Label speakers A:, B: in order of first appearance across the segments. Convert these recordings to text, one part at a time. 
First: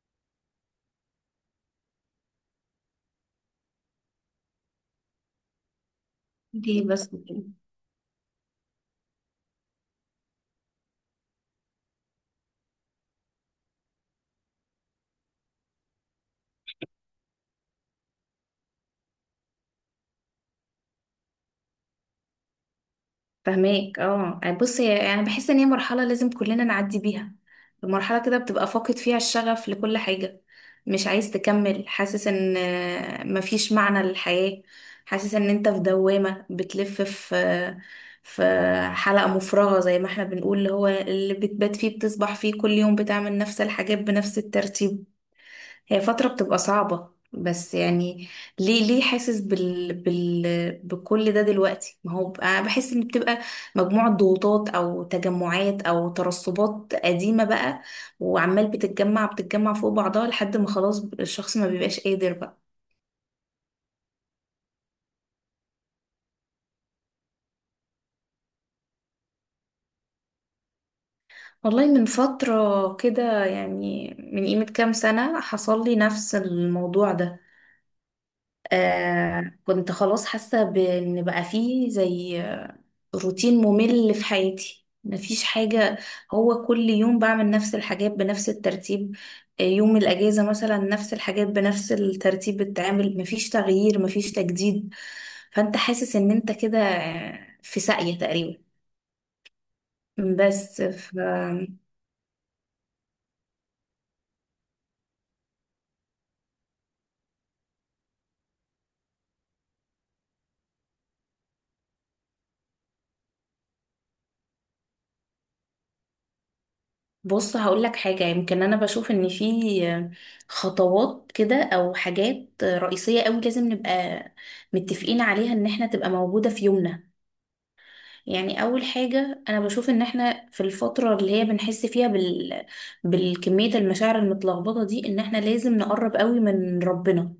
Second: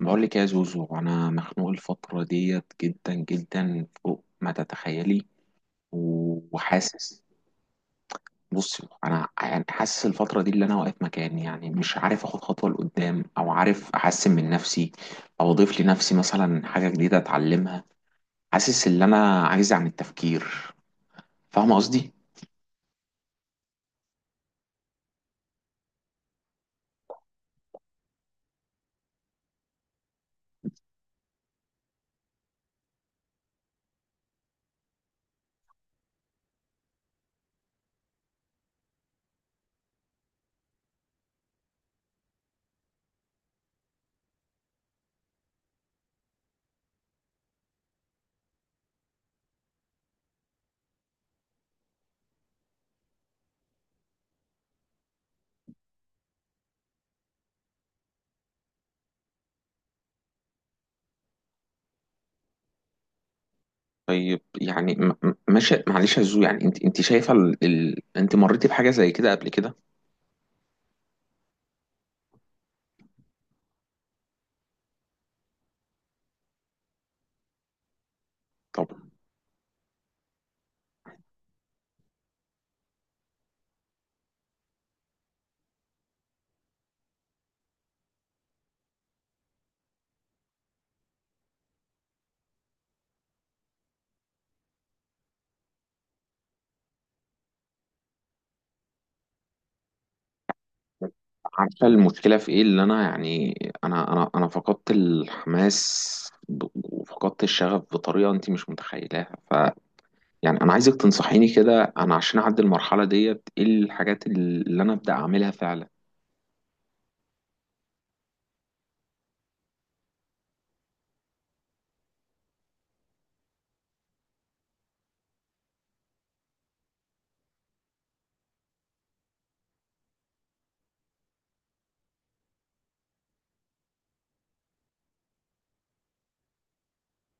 A: بقول لك يا زوزو، انا مخنوق الفتره ديت جدا جدا فوق ما تتخيلي.
B: دي بس
A: وحاسس.
B: كده.
A: بصي، انا يعني حاسس الفتره دي اللي انا واقف مكاني، يعني مش عارف اخد خطوه لقدام او عارف احسن من نفسي، او اضيف لنفسي مثلا حاجه جديده اتعلمها. حاسس ان انا عايز عن التفكير. فاهمه قصدي؟
B: فهماك، بص هي يعني بحس ان هي مرحلة لازم كلنا نعدي بيها. المرحلة كده بتبقى فاقد فيها الشغف لكل حاجة، مش عايز تكمل، حاسس ان مفيش معنى للحياة. حاسس ان انت في دوامة بتلف في حلقة مفرغة، زي ما احنا بنقول، اللي هو اللي بتبات فيه بتصبح فيه كل يوم بتعمل نفس الحاجات بنفس الترتيب. هي فترة بتبقى صعبة بس يعني ليه حاسس بكل ده دلوقتي؟ ما هو انا بحس ان بتبقى مجموعة ضغوطات او تجمعات او ترسبات قديمة بقى، وعمال بتتجمع بتتجمع فوق بعضها لحد ما خلاص الشخص ما بيبقاش قادر بقى.
A: طيب، يعني ماشي، معلش يا زوزو، يعني انت شايفه انت مريتي بحاجه زي كده قبل كده؟
B: والله من فترة كده، يعني من قيمة كام سنة حصل لي نفس الموضوع ده.
A: طب،
B: آه كنت خلاص حاسة بإن بقى فيه زي روتين ممل في حياتي، مفيش حاجة، هو كل يوم بعمل نفس الحاجات بنفس الترتيب. يوم الأجازة مثلا نفس الحاجات بنفس الترتيب بتتعمل، مفيش تغيير، مفيش تجديد. فأنت حاسس إن أنت كده في ساقية تقريبا، بس.
A: عارفة المشكلة في ايه؟ اللي انا يعني، انا فقدت الحماس، وفقدت الشغف بطريقة انت مش متخيلاها. يعني انا عايزك تنصحيني كده، انا عشان اعدي المرحلة ديت ايه الحاجات اللي انا ابدأ اعملها فعلا.
B: بص هقول لك حاجة، يمكن أنا بشوف إن في خطوات كده أو حاجات رئيسية أوي لازم نبقى متفقين عليها إن إحنا تبقى موجودة في يومنا. يعني أول حاجة أنا بشوف إن إحنا في الفترة اللي هي بنحس فيها بالكمية المشاعر المتلخبطة دي، إن إحنا لازم نقرب أوي من ربنا.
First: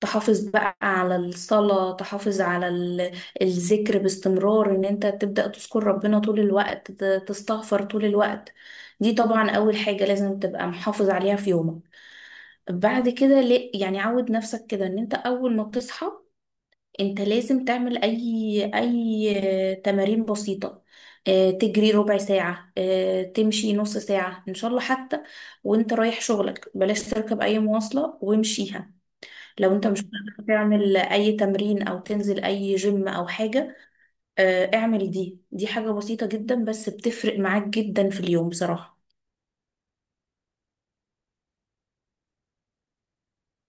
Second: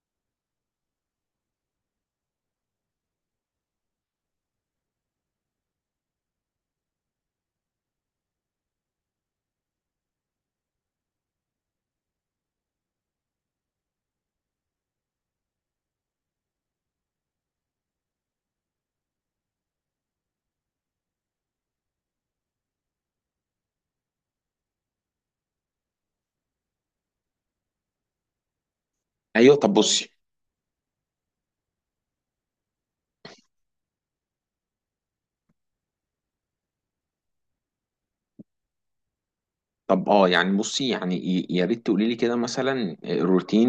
B: تحافظ بقى على الصلاة، تحافظ على الذكر باستمرار، ان انت تبدأ تذكر ربنا طول الوقت، تستغفر طول الوقت. دي طبعا اول حاجة لازم تبقى محافظ عليها في يومك. بعد كده يعني عود نفسك كده ان انت اول ما بتصحى انت لازم تعمل اي تمارين بسيطة. تجري ربع ساعة، تمشي نص ساعة إن شاء الله، حتى وانت رايح شغلك بلاش تركب أي مواصلة، وامشيها.
A: ايوه، طب
B: لو انت مش
A: بصي.
B: قادر تعمل اي تمرين او تنزل اي جيم او حاجة، اعمل دي حاجة بسيطة جدا بس بتفرق معاك جدا في اليوم بصراحة.
A: طب اه، يعني بصي، يعني يا ريت تقولي لي كده مثلا روتين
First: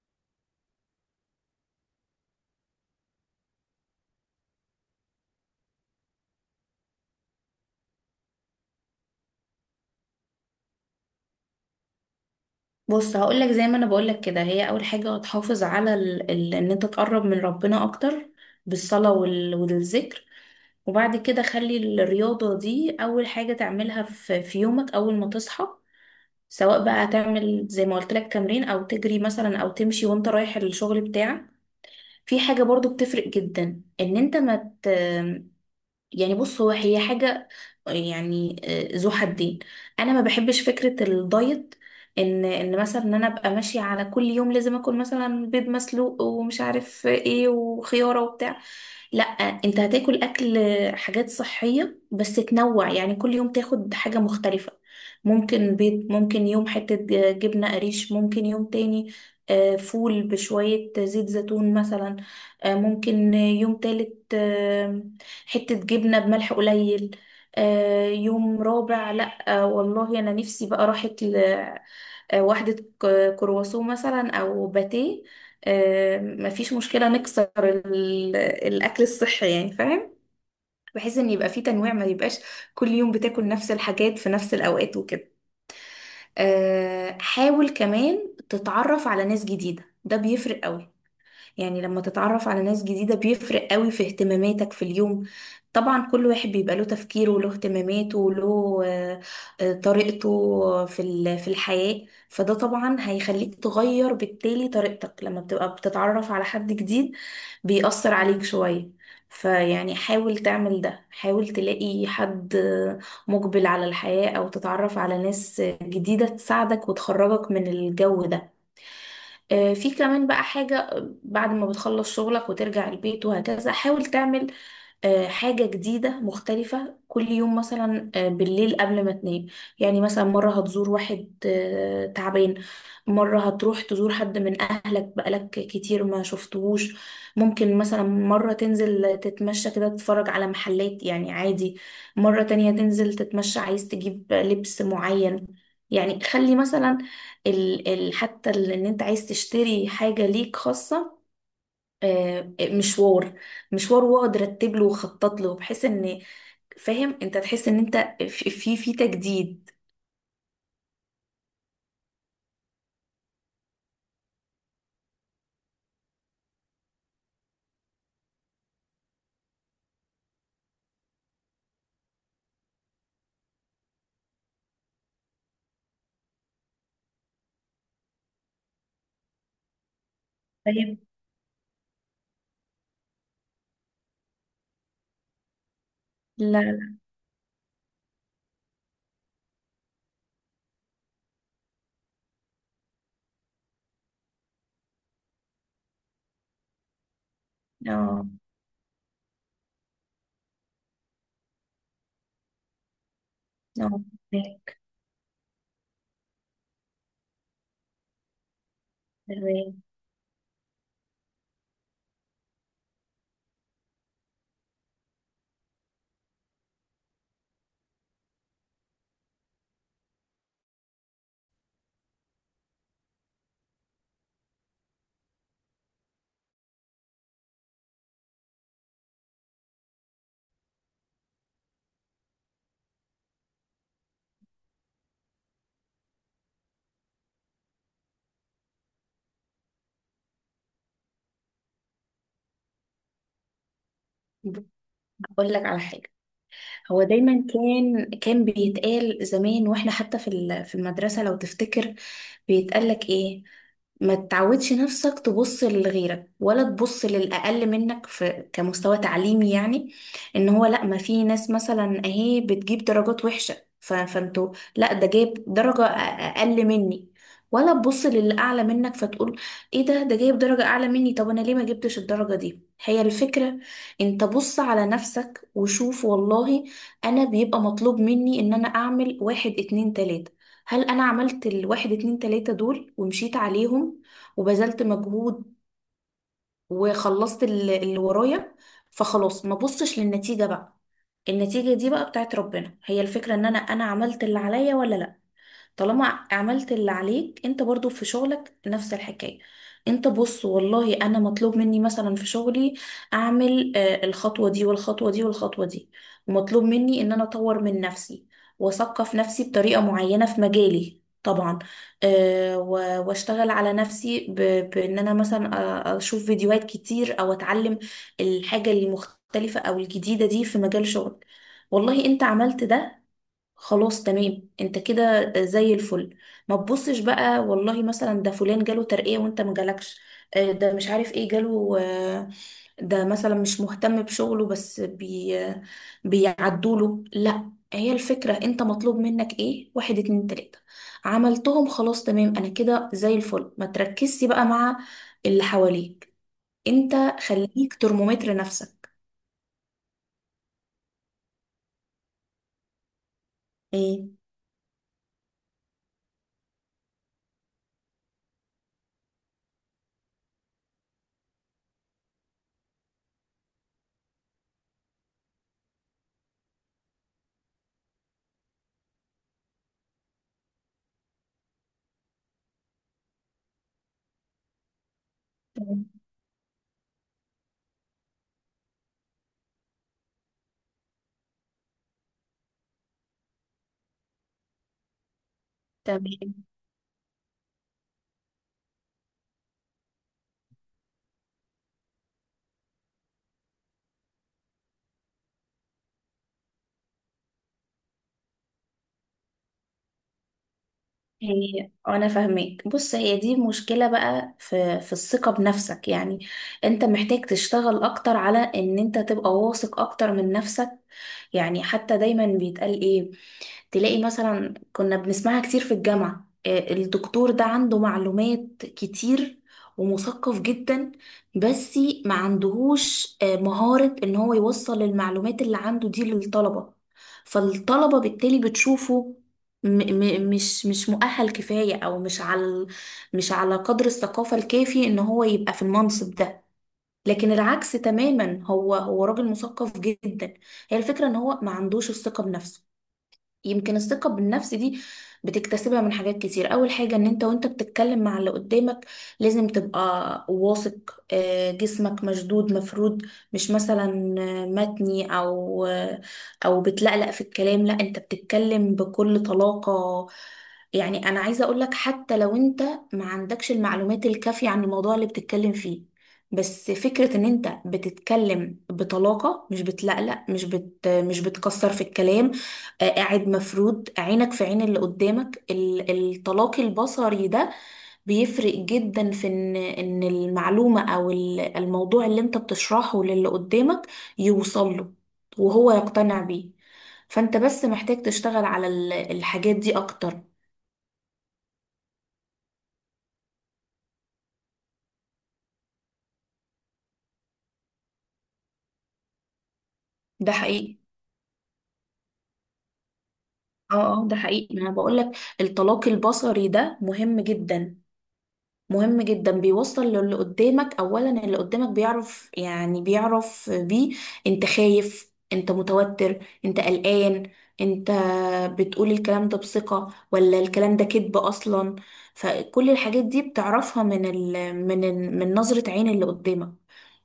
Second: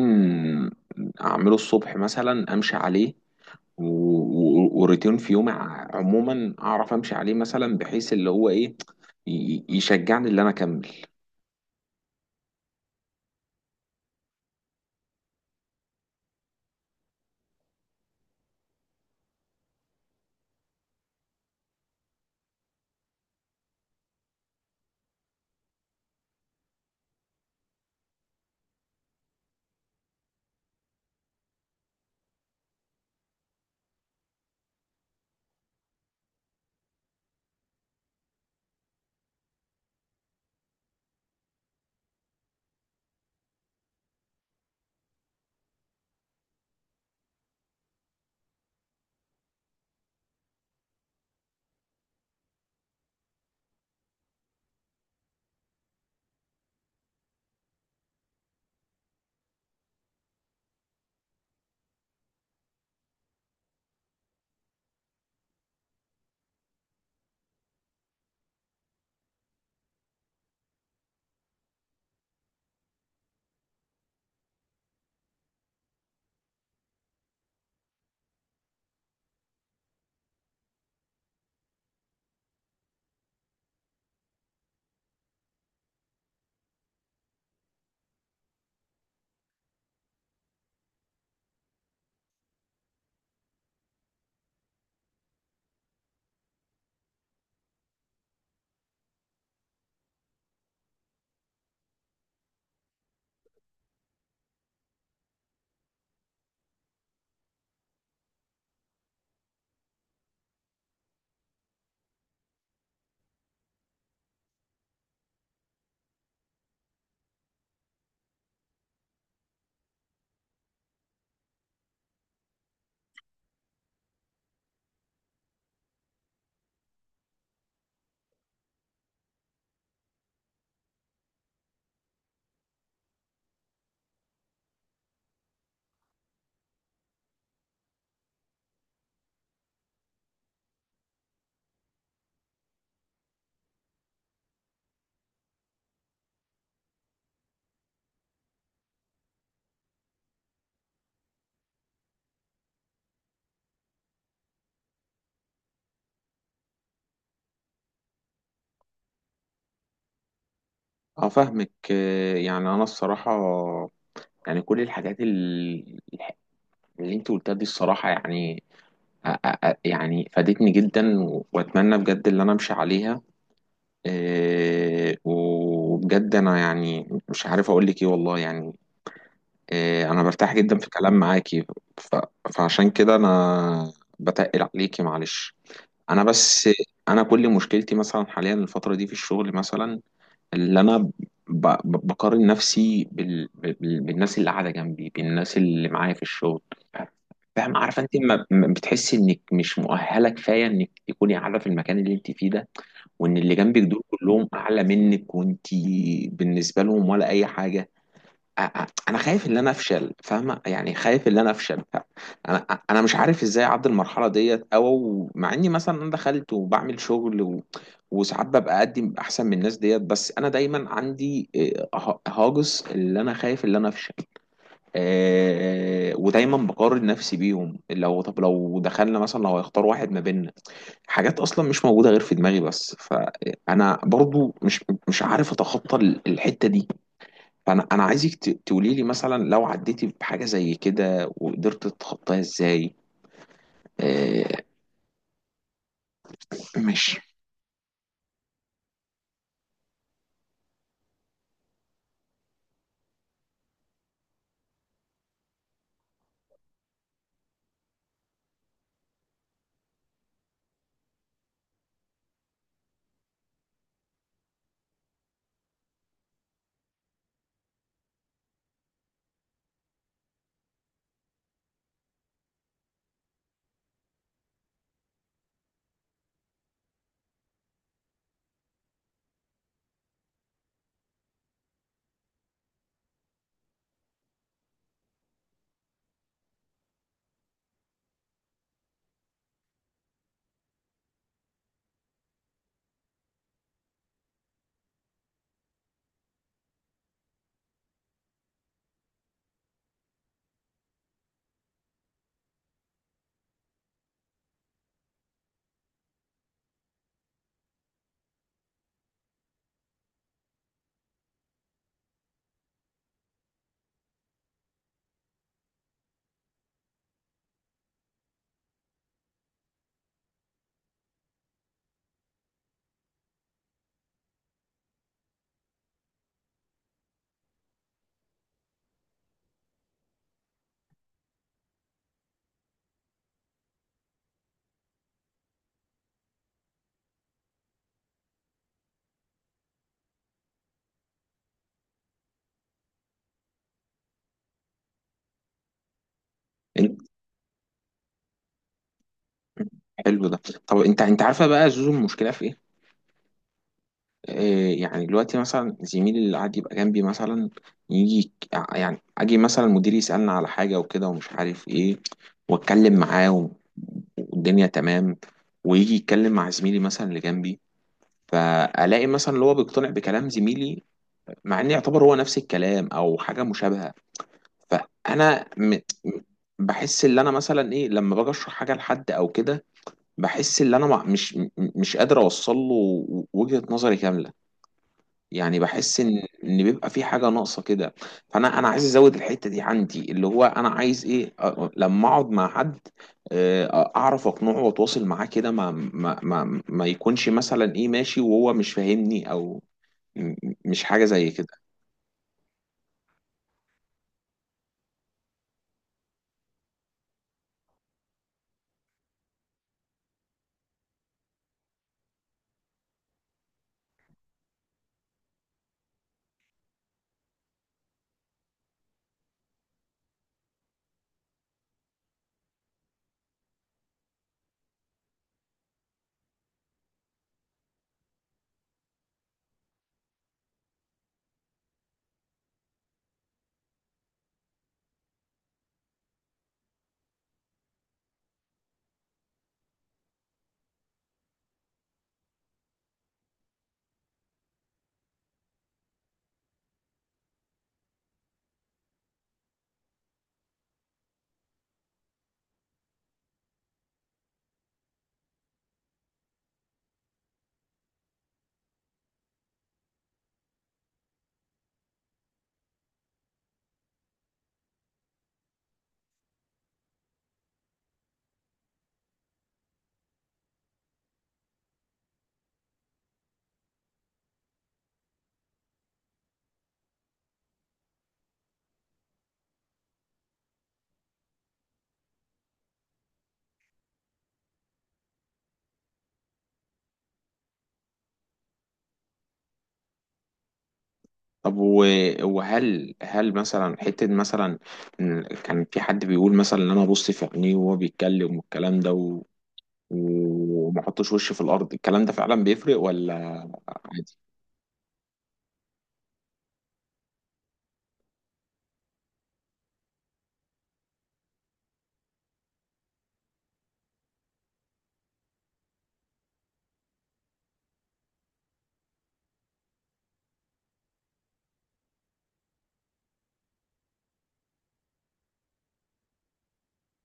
A: اعمله الصبح مثلا امشي عليه، وروتين في يومي عموما اعرف امشي عليه مثلا، بحيث اللي هو ايه يشجعني اللي انا اكمل.
B: بص هقولك، زي ما انا بقولك كده، هي اول حاجة هتحافظ على ان انت تقرب من ربنا اكتر بالصلاة والذكر. وبعد كده خلي الرياضة دي اول حاجة تعملها في يومك، اول ما تصحى، سواء بقى هتعمل زي ما قلت لك تمرين او تجري مثلا او تمشي وانت رايح الشغل بتاعك. في حاجة برضو بتفرق جدا ان انت ما مت... يعني بص هي حاجة يعني ذو حدين. انا ما بحبش فكرة الدايت، ان مثلا ان انا ابقى ماشية على كل يوم لازم اكل مثلا بيض مسلوق ومش عارف ايه وخيارة وبتاع. لا، انت هتاكل اكل حاجات صحية بس تنوع، يعني كل يوم تاخد حاجة مختلفة. ممكن بيض، ممكن يوم حتة جبنة قريش، ممكن يوم تاني فول بشوية زيت زيتون مثلا، ممكن يوم تالت حتة جبنة بملح قليل. يوم رابع، لأ، والله أنا نفسي بقى راحت لوحدة كرواسون مثلا أو باتيه. مفيش مشكلة نكسر الأكل الصحي، يعني فاهم، بحيث إن يبقى فيه تنويع، ما يبقاش كل يوم بتاكل نفس الحاجات في نفس الأوقات وكده. حاول كمان تتعرف على ناس جديدة، ده بيفرق قوي. يعني لما تتعرف على ناس جديدة بيفرق قوي في اهتماماتك في اليوم. طبعا كل واحد بيبقى له تفكيره وله اهتماماته وله طريقته في في الحياة، فده طبعا هيخليك تغير بالتالي طريقتك لما بتبقى بتتعرف على حد جديد، بيأثر عليك شوية. فيعني حاول تعمل ده، حاول تلاقي حد مقبل على الحياة، أو تتعرف على ناس جديدة تساعدك وتخرجك من الجو ده. في كمان بقى حاجة، بعد ما بتخلص شغلك وترجع البيت وهكذا حاول تعمل حاجة جديدة مختلفة كل يوم، مثلا بالليل قبل ما تنام. يعني مثلا مرة هتزور واحد تعبان، مرة هتروح تزور حد من أهلك بقالك كتير ما شفتهوش، ممكن مثلا مرة تنزل تتمشى كده تتفرج على محلات يعني عادي، مرة تانية تنزل تتمشى عايز تجيب لبس معين. يعني خلي مثلا ان انت عايز تشتري حاجة ليك خاصة، آه، مشوار مشوار واقعد رتب له وخطط له، بحيث ان فاهم انت تحس ان انت في تجديد.
A: اه، فاهمك. يعني انا الصراحه، يعني كل الحاجات اللي انت قلتها دي الصراحه، يعني يعني فادتني جدا، واتمنى بجد اللي انا امشي عليها. وبجد انا يعني مش عارف اقول لك ايه، والله يعني. انا برتاح جدا في
B: فاهم،
A: كلام معاكي. ف- فعشان كده انا بتقل عليكي، معلش. انا بس.
B: لا،
A: انا كل مشكلتي مثلا حاليا الفتره دي في الشغل مثلا، اللي انا بقارن نفسي بالناس اللي قاعده جنبي، بالناس اللي معايا في الشغل. فاهم؟ عارفه انت
B: لا،
A: ما بتحسي انك مش مؤهله كفايه انك تكوني قاعده في المكان اللي انت فيه ده، وان اللي جنبك
B: لا،
A: دول كلهم
B: فاهمك،
A: اعلى منك وانت بالنسبه لهم ولا اي حاجه؟ انا خايف ان انا افشل، فاهمه؟ يعني خايف ان انا افشل. انا مش عارف ازاي اعدي المرحله ديت، او مع اني مثلا انا دخلت وبعمل شغل وساعات ببقى اقدم احسن من الناس ديت، بس انا دايما عندي هاجس اللي انا خايف ان انا افشل. ودايما بقارن نفسي بيهم. لو، طب لو دخلنا مثلا لو هيختار واحد ما بيننا، حاجات اصلا مش موجوده غير في دماغي، بس فانا برضو مش عارف اتخطى الحته دي. فانا عايزك تقولي لي مثلا لو عديتي بحاجه زي كده وقدرت تتخطاها ازاي. آه،
B: فاهمك. بقول لك على حاجة، هو
A: ماشي.
B: دايما كان بيتقال زمان، واحنا حتى في المدرسة لو تفتكر، بيتقال لك ايه؟ ما تعودش نفسك تبص لغيرك ولا تبص للأقل منك في كمستوى تعليمي، يعني ان هو لا، ما في ناس مثلا اهي بتجيب درجات وحشة، فانتوا لا، ده جايب درجة أقل مني، ولا تبص للي أعلى منك فتقول ايه ده ده جايب درجة أعلى مني، طب أنا ليه ما جبتش الدرجة دي. هي الفكرة، انت بص على نفسك وشوف، والله انا بيبقى مطلوب مني ان انا اعمل واحد اتنين تلاتة، هل انا عملت الواحد اتنين تلاتة دول ومشيت عليهم وبذلت مجهود وخلصت اللي ورايا؟ فخلاص، ما بصش للنتيجة بقى، النتيجة دي بقى بتاعت ربنا. هي الفكرة ان انا عملت اللي عليا ولا لا. طالما عملت اللي عليك، انت برضو في شغلك نفس الحكاية، انت بص، والله انا مطلوب مني مثلا في شغلي اعمل الخطوة دي والخطوة دي والخطوة دي، ومطلوب مني ان انا اطور من نفسي واثقف نفسي بطريقة معينة في مجالي طبعا، واشتغل على نفسي بان انا مثلا اشوف فيديوهات كتير او اتعلم الحاجة المختلفة او الجديدة دي في مجال شغل. والله انت عملت ده، خلاص تمام، انت كده زي الفل. ما تبصش بقى، والله مثلا ده فلان جاله ترقية وانت ما جالكش، ده مش عارف ايه جاله، ده مثلا مش مهتم بشغله بس بيعدوله، لا، هي الفكرة، انت مطلوب منك ايه؟ واحد اتنين تلاتة، عملتهم خلاص تمام، انا كده زي الفل، ما تركزش بقى مع اللي حواليك، انت
A: إن-
B: خليك ترمومتر نفسك.
A: حلو ده. طب انت عارفه بقى زوزو المشكله في ايه؟
B: ايه،
A: يعني دلوقتي مثلا زميلي اللي قاعد يبقى جنبي مثلا، يجي يك- يعني اجي مثلا مديري يسالنا على حاجه وكده ومش عارف ايه، واتكلم معاه والدنيا تمام، ويجي يتكلم مع زميلي مثلا اللي جنبي، فالاقي مثلا اللي هو بيقتنع بكلام زميلي، مع ان يعتبر هو نفس الكلام او حاجه مشابهه. فانا
B: تمام،
A: م- بحس ان انا مثلا ايه لما باجي اشرح حاجه لحد او كده، بحس ان انا مش قادر اوصل له وجهه نظري كامله. يعني بحس ان
B: تمام.
A: ان بيبقى في حاجه ناقصه كده. فانا عايز ازود الحته دي عندي، اللي هو انا عايز ايه لما اقعد مع حد، اعرف اقنعه واتواصل معاه كده، ما يكونش مثلا ايه ماشي وهو مش فاهمني، او م- مش حاجه زي كده.
B: هي انا فاهمك، بص هي دي مشكلة بقى في الثقة بنفسك، يعني انت محتاج تشتغل اكتر على ان انت تبقى واثق اكتر من نفسك. يعني حتى دايما بيتقال ايه؟ تلاقي مثلا كنا بنسمعها كتير في الجامعة، الدكتور ده عنده معلومات كتير ومثقف جدا، بس ما عندهوش مهارة ان هو يوصل المعلومات اللي عنده دي للطلبة، فالطلبة بالتالي بتشوفه م م مش مؤهل كفاية او مش على قدر الثقافة الكافي ان هو يبقى في المنصب ده. لكن العكس تماما، هو راجل مثقف جدا، هي الفكرة ان هو ما عندوش الثقة بنفسه. يمكن الثقة بالنفس دي بتكتسبها من حاجات كتير، أول حاجة إن أنت وأنت بتتكلم مع اللي قدامك لازم تبقى واثق، جسمك مشدود مفرود، مش مثلا متني أو أو بتلقلق في الكلام، لا أنت بتتكلم بكل طلاقة. يعني أنا عايزة أقولك حتى لو أنت ما عندكش المعلومات الكافية عن الموضوع اللي بتتكلم فيه، بس فكرة ان انت بتتكلم بطلاقة، مش بتلقلق، مش بتكسر في الكلام، قاعد، مفروض عينك في عين اللي قدامك، الطلاق البصري ده بيفرق جدا في ان المعلومة او الموضوع اللي انت بتشرحه للي قدامك يوصل له وهو يقتنع بيه. فانت بس محتاج تشتغل على الحاجات دي اكتر.
A: طب وهل هل مثلا حتة مثلا إن كان في حد بيقول مثلا ان انا ابص في عينيه وهو بيتكلم والكلام ده
B: ده حقيقي.
A: وما احطش وشي في الارض، الكلام ده فعلا بيفرق ولا
B: اه، اه، ده
A: عادي؟
B: حقيقي، ما انا بقولك، الطلاق البصري ده مهم جدا، مهم جدا، بيوصل للي قدامك اولا، اللي قدامك بيعرف يعني بيعرف بيه انت خايف، انت متوتر، انت قلقان، انت بتقول الكلام ده بثقة ولا الكلام ده كذب اصلا. فكل الحاجات دي بتعرفها من نظرة عين اللي قدامك.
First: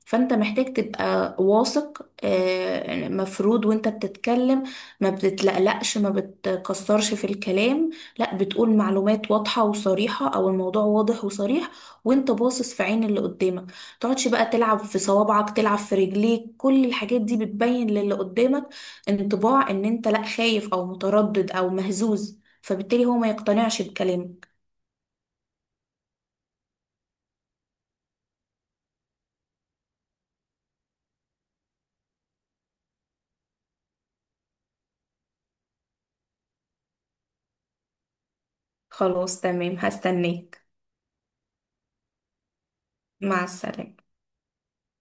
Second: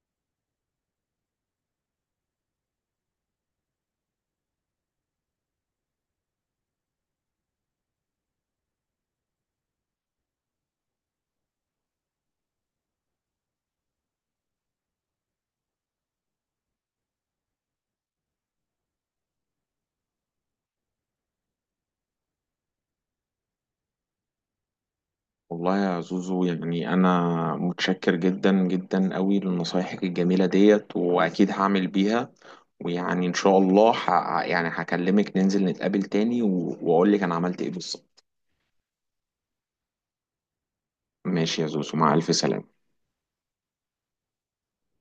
B: فانت محتاج تبقى واثق، مفروض وانت بتتكلم ما بتتلقلقش، ما بتكسرش في الكلام، لا، بتقول معلومات واضحة وصريحة او الموضوع واضح وصريح، وانت باصص في عين اللي قدامك. تقعدش بقى تلعب في صوابعك، تلعب في رجليك، كل الحاجات دي بتبين للي قدامك انطباع ان انت لا خايف او متردد او مهزوز، فبالتالي هو ما يقتنعش بكلامك.
A: والله يا زوزو، يعني انا متشكر جدا جدا قوي لنصايحك الجميلة ديت، واكيد هعمل بيها. ويعني ان شاء الله يعني هكلمك ننزل نتقابل تاني واقول لك انا عملت ايه بالظبط.
B: خلاص تمام، هستناك.
A: ماشي يا زوزو، مع الف سلامة.
B: مع السلامة.